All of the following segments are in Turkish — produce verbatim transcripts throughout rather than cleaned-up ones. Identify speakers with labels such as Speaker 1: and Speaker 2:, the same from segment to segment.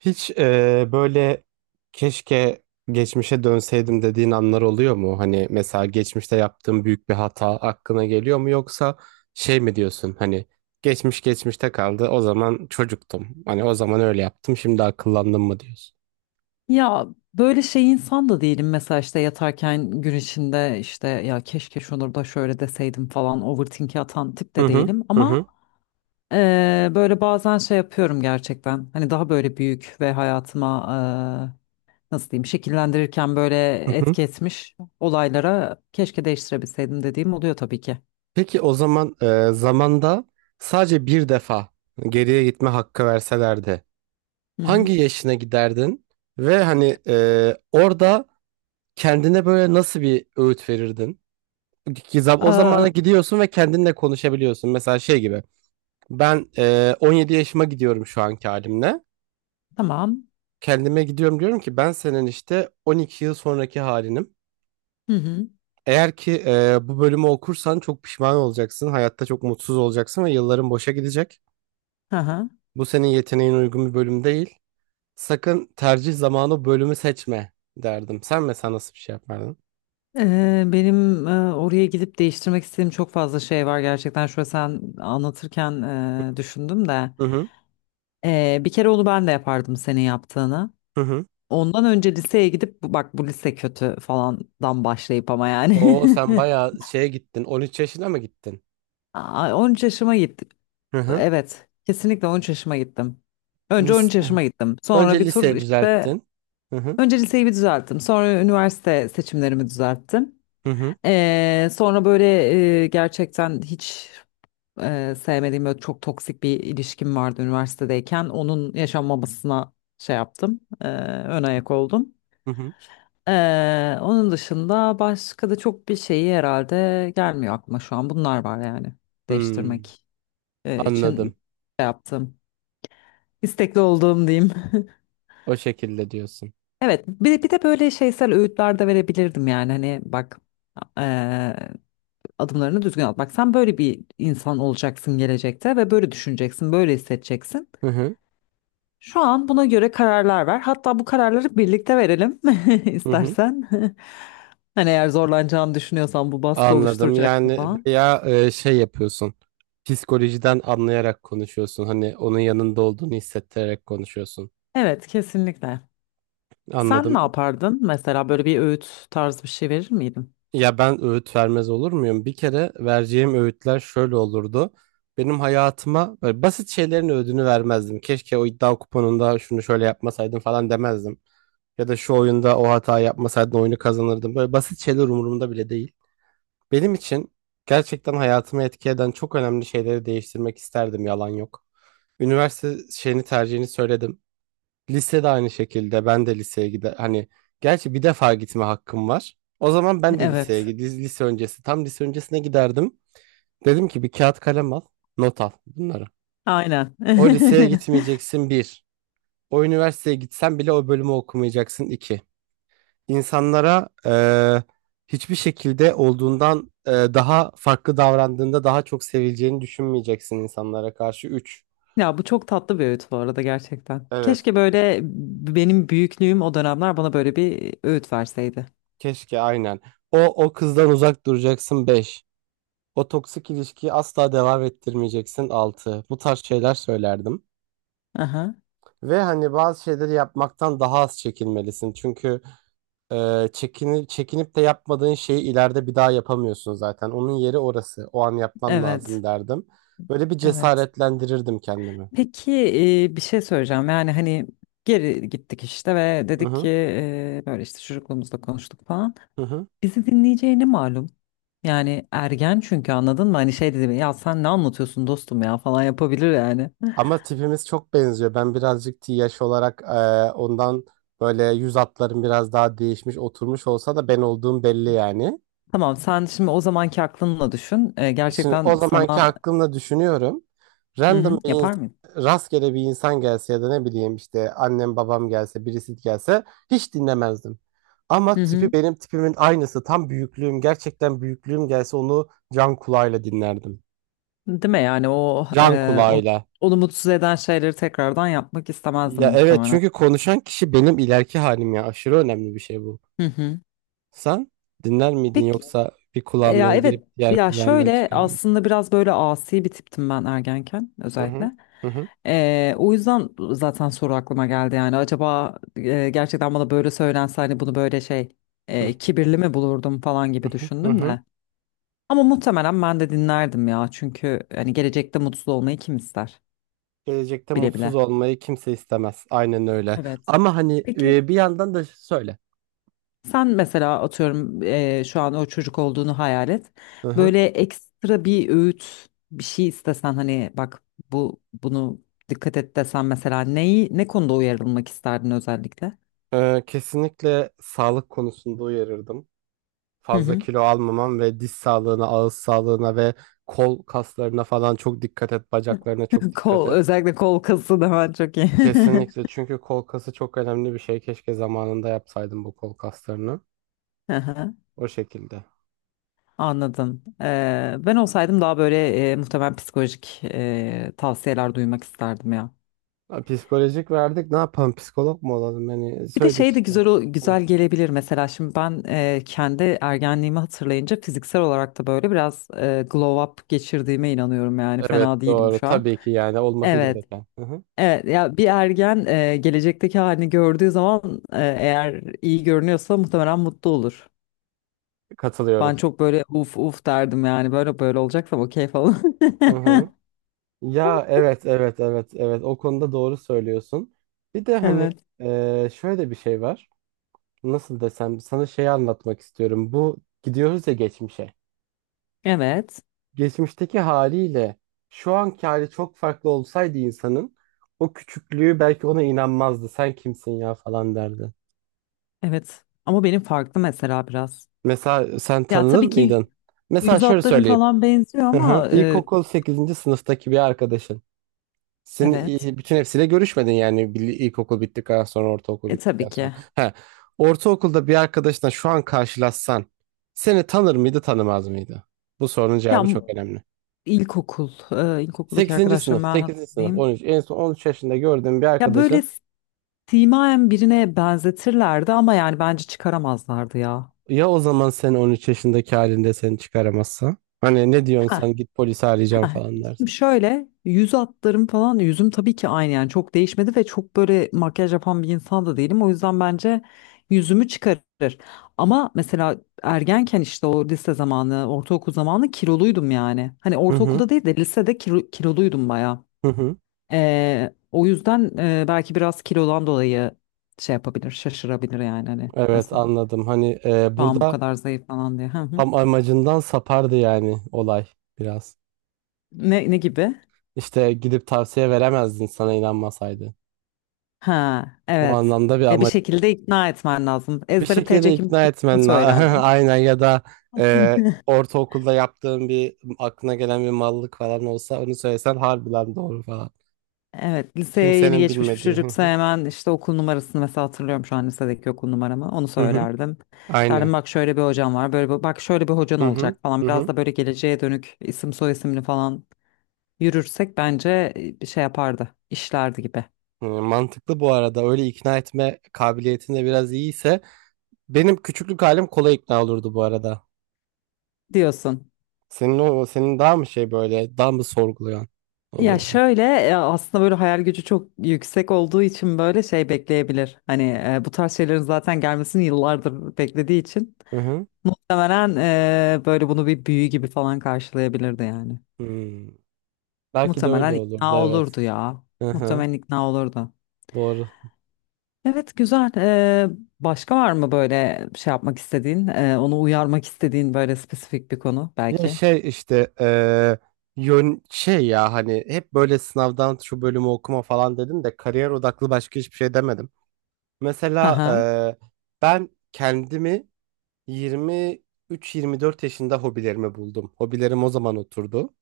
Speaker 1: Hiç eee, böyle keşke geçmişe dönseydim dediğin anlar oluyor mu? Hani mesela geçmişte yaptığın büyük bir hata aklına geliyor mu, yoksa şey mi diyorsun, hani geçmiş geçmişte kaldı, o zaman çocuktum? Hani o zaman öyle yaptım, şimdi akıllandım mı diyorsun?
Speaker 2: Ya böyle şey insan da değilim mesela işte yatarken gün içinde işte ya keşke şunu da şöyle deseydim falan overthinking atan tip
Speaker 1: Hı
Speaker 2: de
Speaker 1: hı.
Speaker 2: değilim
Speaker 1: Hı hı.
Speaker 2: ama eee, böyle bazen şey yapıyorum gerçekten hani daha böyle büyük ve hayatıma eee, nasıl diyeyim şekillendirirken böyle
Speaker 1: Hı hı.
Speaker 2: etki etmiş olaylara keşke değiştirebilseydim dediğim oluyor tabii ki.
Speaker 1: Peki o zaman eee, zamanda sadece bir defa geriye gitme hakkı verselerdi
Speaker 2: Hı hı.
Speaker 1: hangi yaşına giderdin ve hani eee, orada kendine böyle nasıl bir öğüt verirdin? Gizap o
Speaker 2: Aa,
Speaker 1: zamana gidiyorsun ve kendinle konuşabiliyorsun. Mesela şey gibi ben e, on yedi yaşıma gidiyorum şu anki halimle.
Speaker 2: tamam.
Speaker 1: Kendime gidiyorum, diyorum ki ben senin işte on iki yıl sonraki halinim.
Speaker 2: Hı hı.
Speaker 1: Eğer ki e, bu bölümü okursan çok pişman olacaksın. Hayatta çok mutsuz olacaksın ve yılların boşa gidecek.
Speaker 2: Hı hı.
Speaker 1: Bu senin yeteneğin uygun bir bölüm değil. Sakın tercih zamanı bölümü seçme derdim. Sen mesela nasıl bir şey yapardın?
Speaker 2: Ee, benim e, oraya gidip değiştirmek istediğim çok fazla şey var gerçekten. Şöyle sen anlatırken e, düşündüm de.
Speaker 1: Hı hı.
Speaker 2: Ee, bir kere onu ben de yapardım senin yaptığını.
Speaker 1: Hı hı.
Speaker 2: Ondan önce liseye gidip "Bu- bak bu lise kötü falandan başlayıp ama yani.
Speaker 1: Oo, sen bayağı şeye gittin. on üç yaşına mı gittin?
Speaker 2: Aa, on üç yaşıma gittim.
Speaker 1: Hı hı.
Speaker 2: Evet, kesinlikle on üç yaşıma gittim. Önce on
Speaker 1: Lis-
Speaker 2: üç yaşıma gittim. Sonra
Speaker 1: Önce
Speaker 2: bir tur
Speaker 1: liseyi
Speaker 2: işte
Speaker 1: düzelttin. Hı hı.
Speaker 2: önce liseyi bir düzelttim. Sonra üniversite seçimlerimi düzelttim.
Speaker 1: Hı hı.
Speaker 2: Ee, sonra böyle e, gerçekten hiç e, sevmediğim böyle çok toksik bir ilişkim vardı üniversitedeyken. Onun yaşanmamasına şey yaptım. E, ön ayak oldum.
Speaker 1: Hı hı.
Speaker 2: E, onun dışında başka da çok bir şeyi herhalde gelmiyor aklıma şu an. Bunlar var yani
Speaker 1: Hmm,
Speaker 2: değiştirmek e, için
Speaker 1: anladım.
Speaker 2: şey yaptım. İstekli olduğum diyeyim.
Speaker 1: O şekilde diyorsun.
Speaker 2: Evet, bir, bir de böyle şeysel öğütler de verebilirdim yani hani bak eee, adımlarını düzgün at. Bak sen böyle bir insan olacaksın gelecekte ve böyle düşüneceksin, böyle hissedeceksin.
Speaker 1: Hı hı.
Speaker 2: Şu an buna göre kararlar ver. Hatta bu kararları birlikte verelim
Speaker 1: Hı hı.
Speaker 2: istersen. Hani eğer zorlanacağını düşünüyorsan bu baskı
Speaker 1: Anladım.
Speaker 2: oluşturacak
Speaker 1: Yani
Speaker 2: falan.
Speaker 1: bayağı e, şey yapıyorsun. Psikolojiden anlayarak konuşuyorsun. Hani onun yanında olduğunu hissettirerek konuşuyorsun.
Speaker 2: Evet, kesinlikle. Sen ne
Speaker 1: Anladım.
Speaker 2: yapardın? Mesela böyle bir öğüt tarzı bir şey verir miydin?
Speaker 1: Ya ben öğüt vermez olur muyum? Bir kere, vereceğim öğütler şöyle olurdu. Benim hayatıma böyle basit şeylerin öğüdünü vermezdim. Keşke o iddia kuponunda şunu şöyle yapmasaydım falan demezdim. Ya da şu oyunda o hata yapmasaydın oyunu kazanırdım. Böyle basit şeyler umurumda bile değil. Benim için gerçekten hayatımı etki eden çok önemli şeyleri değiştirmek isterdim, yalan yok. Üniversite şeyini, tercihini söyledim. Lise de aynı şekilde, ben de liseye gide hani, gerçi bir defa gitme hakkım var. O zaman ben de liseye
Speaker 2: Evet.
Speaker 1: gid- lise öncesi, tam lise öncesine giderdim. Dedim ki bir kağıt kalem al, not al bunları.
Speaker 2: Aynen.
Speaker 1: O liseye gitmeyeceksin, bir. O üniversiteye gitsen bile o bölümü okumayacaksın, iki. İnsanlara eee, hiçbir şekilde olduğundan eee, daha farklı davrandığında daha çok sevileceğini düşünmeyeceksin insanlara karşı, üç.
Speaker 2: Ya bu çok tatlı bir öğüt bu arada gerçekten.
Speaker 1: Evet.
Speaker 2: Keşke böyle benim büyüklüğüm o dönemler bana böyle bir öğüt verseydi.
Speaker 1: Keşke aynen. O, o kızdan uzak duracaksın, beş. O toksik ilişkiyi asla devam ettirmeyeceksin, altı. Bu tarz şeyler söylerdim.
Speaker 2: Aha,
Speaker 1: Ve hani bazı şeyleri yapmaktan daha az çekinmelisin. Çünkü Ee, çekini- çekinip de yapmadığın şeyi ileride bir daha yapamıyorsun zaten. Onun yeri orası. O an yapman
Speaker 2: evet.
Speaker 1: lazım derdim. Böyle bir
Speaker 2: Evet.
Speaker 1: cesaretlendirirdim kendimi.
Speaker 2: Peki e, bir şey söyleyeceğim. Yani hani geri gittik işte ve
Speaker 1: Hı
Speaker 2: dedik ki
Speaker 1: hı,
Speaker 2: e, böyle işte çocukluğumuzda konuştuk falan.
Speaker 1: hı hı.
Speaker 2: Bizi dinleyeceğini malum. Yani ergen çünkü anladın mı? Hani şey dedi ya sen ne anlatıyorsun dostum ya falan yapabilir yani.
Speaker 1: Ama tipimiz çok benziyor. Ben birazcık T yaş olarak e, ondan böyle yüz hatlarım biraz daha değişmiş, oturmuş olsa da ben olduğum belli yani.
Speaker 2: Tamam sen şimdi o zamanki aklınla düşün. E,
Speaker 1: Şimdi
Speaker 2: gerçekten
Speaker 1: o zamanki
Speaker 2: sana
Speaker 1: aklımla düşünüyorum.
Speaker 2: Hı
Speaker 1: Random
Speaker 2: hı.
Speaker 1: bir insan,
Speaker 2: yapar mıyım?
Speaker 1: rastgele bir insan gelse, ya da ne bileyim işte annem babam gelse, birisi gelse hiç dinlemezdim.
Speaker 2: Hı
Speaker 1: Ama tipi
Speaker 2: hı.
Speaker 1: benim tipimin aynısı, tam büyüklüğüm, gerçekten büyüklüğüm gelse, onu can kulağıyla dinlerdim.
Speaker 2: Değil mi yani o
Speaker 1: Can
Speaker 2: e, onu,
Speaker 1: kulağıyla.
Speaker 2: onu mutsuz eden şeyleri tekrardan yapmak istemezdim
Speaker 1: Ya evet,
Speaker 2: muhtemelen.
Speaker 1: çünkü konuşan kişi benim ileriki halim, ya aşırı önemli bir şey bu.
Speaker 2: Hı hı.
Speaker 1: Sen dinler miydin,
Speaker 2: Peki
Speaker 1: yoksa bir
Speaker 2: E, Ya
Speaker 1: kulağından
Speaker 2: evet
Speaker 1: girip diğer
Speaker 2: ya
Speaker 1: kulağından
Speaker 2: şöyle
Speaker 1: çıkar mıydın?
Speaker 2: aslında biraz böyle asi bir tiptim ben ergenken
Speaker 1: Hı hı.
Speaker 2: özellikle.
Speaker 1: Hı hı.
Speaker 2: E, o yüzden zaten soru aklıma geldi yani acaba e, gerçekten bana böyle söylense hani bunu böyle şey
Speaker 1: Hı
Speaker 2: e, kibirli mi bulurdum falan gibi
Speaker 1: hı. Hı
Speaker 2: düşündüm
Speaker 1: hı.
Speaker 2: de. Ama muhtemelen ben de dinlerdim ya çünkü hani gelecekte mutsuz olmayı kim ister
Speaker 1: Gelecekte
Speaker 2: bile
Speaker 1: mutsuz
Speaker 2: bile.
Speaker 1: olmayı kimse istemez. Aynen öyle.
Speaker 2: Evet.
Speaker 1: Ama hani
Speaker 2: Peki
Speaker 1: e, bir yandan da söyle.
Speaker 2: sen mesela atıyorum eee, şu an o çocuk olduğunu hayal et.
Speaker 1: Hı hı.
Speaker 2: Böyle ekstra bir öğüt bir şey istesen hani bak bu bunu dikkat et desen mesela neyi ne konuda uyarılmak isterdin özellikle?
Speaker 1: Ee, kesinlikle sağlık konusunda uyarırdım.
Speaker 2: Hı
Speaker 1: Fazla
Speaker 2: hı.
Speaker 1: kilo almaman ve diş sağlığına, ağız sağlığına ve kol kaslarına falan çok dikkat et. Bacaklarına çok dikkat
Speaker 2: Kol
Speaker 1: et.
Speaker 2: özellikle kol kası da ben çok iyi.
Speaker 1: Kesinlikle çünkü kol kası çok önemli bir şey. Keşke zamanında yapsaydım bu kol kaslarını.
Speaker 2: Hı hı,
Speaker 1: O şekilde.
Speaker 2: anladım. Eee, ben olsaydım daha böyle eee, muhtemelen psikolojik eee, tavsiyeler duymak isterdim ya.
Speaker 1: Ha, psikolojik verdik. Ne yapalım? Psikolog mu olalım? Hani
Speaker 2: Bir de
Speaker 1: söyledik
Speaker 2: şey de
Speaker 1: işte.
Speaker 2: güzel o-
Speaker 1: Hı.
Speaker 2: güzel gelebilir mesela şimdi ben e, kendi ergenliğimi hatırlayınca fiziksel olarak da böyle biraz e, glow up geçirdiğime inanıyorum yani
Speaker 1: Evet
Speaker 2: fena değilim
Speaker 1: doğru.
Speaker 2: şu an.
Speaker 1: Tabii ki, yani olması
Speaker 2: Evet.
Speaker 1: gereken. Hı hı.
Speaker 2: Evet ya bir ergen e, gelecekteki halini gördüğü zaman e, eğer iyi görünüyorsa muhtemelen mutlu olur. Ben
Speaker 1: Katılıyorum.
Speaker 2: çok böyle uf uf derdim yani böyle böyle olacaksam okey falan.
Speaker 1: Hı hı. Ya evet, evet, evet, evet, o konuda doğru söylüyorsun. Bir de hani
Speaker 2: Evet.
Speaker 1: e, şöyle bir şey var. Nasıl desem, sana şeyi anlatmak istiyorum. Bu gidiyoruz ya geçmişe.
Speaker 2: Evet.
Speaker 1: Geçmişteki haliyle şu anki hali çok farklı olsaydı insanın, o küçüklüğü belki ona inanmazdı. Sen kimsin ya falan derdi.
Speaker 2: Evet. Ama benim farklı mesela biraz.
Speaker 1: Mesela sen
Speaker 2: Ya
Speaker 1: tanınır
Speaker 2: tabii ki
Speaker 1: mıydın? Mesela
Speaker 2: yüz
Speaker 1: şöyle
Speaker 2: hatlarım
Speaker 1: söyleyeyim.
Speaker 2: falan benziyor
Speaker 1: Hı hı.
Speaker 2: ama e,
Speaker 1: İlkokul sekizinci sınıftaki bir arkadaşın. Sen
Speaker 2: evet.
Speaker 1: e, bütün hepsiyle görüşmedin yani, Bil- ilkokul bittikten sonra, ortaokul
Speaker 2: E tabii
Speaker 1: bittikten sonra.
Speaker 2: ki.
Speaker 1: He. Ortaokulda bir arkadaşla şu an karşılaşsan seni tanır mıydı, tanımaz mıydı? Bu sorunun
Speaker 2: Ya
Speaker 1: cevabı
Speaker 2: m-
Speaker 1: çok önemli.
Speaker 2: ilkokul, e, ilkokuldaki
Speaker 1: Sekizinci sınıf,
Speaker 2: arkadaşlarımı ben
Speaker 1: sekizinci sınıf, on
Speaker 2: hatırlayayım.
Speaker 1: üç En son on üç yaşında gördüğün bir
Speaker 2: Ya böyle
Speaker 1: arkadaşın,
Speaker 2: simayen birine benzetirlerdi ama yani bence çıkaramazlardı ya.
Speaker 1: ya o zaman sen on üç yaşındaki halinde seni çıkaramazsa? Hani ne diyorsun,
Speaker 2: Heh,
Speaker 1: sen git polisi arayacağım
Speaker 2: heh.
Speaker 1: falan
Speaker 2: Şimdi
Speaker 1: dersin.
Speaker 2: şöyle yüz hatlarım falan yüzüm tabii ki aynı yani çok değişmedi ve çok böyle makyaj yapan bir insan da değilim. O yüzden bence yüzümü çıkarır. Ama mesela ergenken işte o lise zamanı, ortaokul zamanı kiloluydum yani. Hani
Speaker 1: Hı hı,
Speaker 2: ortaokulda değil de lisede kilo, kiloluydum bayağı.
Speaker 1: hı hı.
Speaker 2: Ee, o yüzden e, belki biraz kilodan dolayı şey yapabilir, şaşırabilir yani hani
Speaker 1: Evet,
Speaker 2: nasıl
Speaker 1: anladım. Hani e,
Speaker 2: şu an bu
Speaker 1: burada
Speaker 2: kadar zayıf falan diye. Hı hı.
Speaker 1: tam amacından sapardı yani olay biraz.
Speaker 2: Ne, ne gibi?
Speaker 1: İşte gidip tavsiye veremezdin, sana inanmasaydı.
Speaker 2: Ha,
Speaker 1: O
Speaker 2: evet.
Speaker 1: anlamda bir,
Speaker 2: E, bir
Speaker 1: ama
Speaker 2: şekilde ikna etmen lazım.
Speaker 1: bir
Speaker 2: Ezbere
Speaker 1: şekilde
Speaker 2: T C
Speaker 1: ikna
Speaker 2: kimliğini
Speaker 1: etmen la-
Speaker 2: söylerdim.
Speaker 1: aynen, ya da e, ortaokulda yaptığın, bir aklına gelen bir mallık falan olsa onu söylesen, harbiden doğru falan.
Speaker 2: Evet, liseye yeni
Speaker 1: Kimsenin
Speaker 2: geçmiş bir
Speaker 1: bilmediği. Hı
Speaker 2: çocuksa
Speaker 1: hı.
Speaker 2: hemen işte okul numarasını mesela hatırlıyorum şu an lisedeki okul numaramı. Onu
Speaker 1: Hı hı.
Speaker 2: söylerdim. Derdim
Speaker 1: Aynen.
Speaker 2: bak şöyle bir hocam var, böyle bir- bak şöyle bir hocan
Speaker 1: Hı hı.
Speaker 2: olacak falan.
Speaker 1: Hı
Speaker 2: Biraz da
Speaker 1: hı.
Speaker 2: böyle geleceğe dönük isim soy isimli falan yürürsek bence e, bir şey yapardı, işlerdi gibi
Speaker 1: Hı, mantıklı bu arada. Öyle ikna etme kabiliyetinde de biraz iyiyse benim küçüklük halim kolay ikna olurdu bu arada.
Speaker 2: diyorsun.
Speaker 1: Senin, o senin daha mı şey, böyle daha mı sorgulayan
Speaker 2: Ya
Speaker 1: olurdu?
Speaker 2: şöyle e, aslında böyle hayal gücü çok yüksek olduğu için böyle şey bekleyebilir. Hani e, bu tarz şeylerin zaten gelmesini yıllardır beklediği için
Speaker 1: Hı hı.
Speaker 2: muhtemelen e, böyle bunu bir büyü gibi falan karşılayabilirdi yani.
Speaker 1: Hı. Belki de öyle
Speaker 2: Muhtemelen ikna
Speaker 1: olurdu, evet.
Speaker 2: olurdu ya.
Speaker 1: Hı hı,
Speaker 2: Muhtemelen ikna olurdu.
Speaker 1: doğru.
Speaker 2: Evet, güzel. E, başka var mı böyle şey yapmak istediğin, e, onu uyarmak istediğin böyle spesifik bir konu
Speaker 1: Ya
Speaker 2: belki?
Speaker 1: şey işte eee, yön şey ya, hani hep böyle sınavdan şu bölümü okuma falan dedim de kariyer odaklı başka hiçbir şey demedim.
Speaker 2: Hı
Speaker 1: Mesela
Speaker 2: hı.
Speaker 1: eee, ben kendimi yirmi üç, yirmi dört yaşında hobilerimi buldum. Hobilerim o zaman oturdu.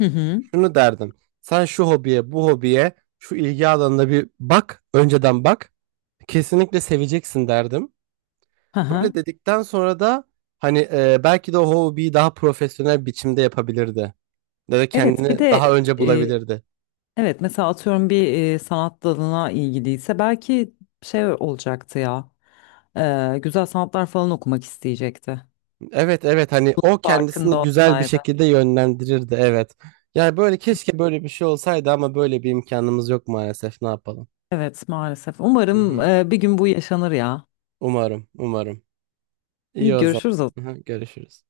Speaker 2: Hı hı.
Speaker 1: Şunu derdim. Sen şu hobiye, bu hobiye, şu ilgi alanına bir bak, önceden bak. Kesinlikle seveceksin derdim.
Speaker 2: Hı
Speaker 1: Böyle
Speaker 2: hı.
Speaker 1: dedikten sonra da hani e, belki de o hobiyi daha profesyonel biçimde yapabilirdi. Ya da
Speaker 2: Evet bir
Speaker 1: kendini
Speaker 2: de
Speaker 1: daha önce
Speaker 2: e,
Speaker 1: bulabilirdi.
Speaker 2: evet mesela atıyorum bir e, sanat dalına ilgiliyse belki şey olacaktı ya E, güzel sanatlar falan okumak isteyecekti.
Speaker 1: Evet, evet, hani o kendisini
Speaker 2: Farkında
Speaker 1: güzel bir
Speaker 2: olsaydı.
Speaker 1: şekilde yönlendirirdi, evet. Yani böyle, keşke böyle bir şey olsaydı ama böyle bir imkanımız yok maalesef, ne yapalım.
Speaker 2: Evet maalesef
Speaker 1: Hı
Speaker 2: umarım
Speaker 1: hı.
Speaker 2: e, bir gün bu yaşanır ya.
Speaker 1: Umarım, umarım.
Speaker 2: İyi
Speaker 1: İyi o zaman.
Speaker 2: görüşürüz o
Speaker 1: Hı hı, görüşürüz.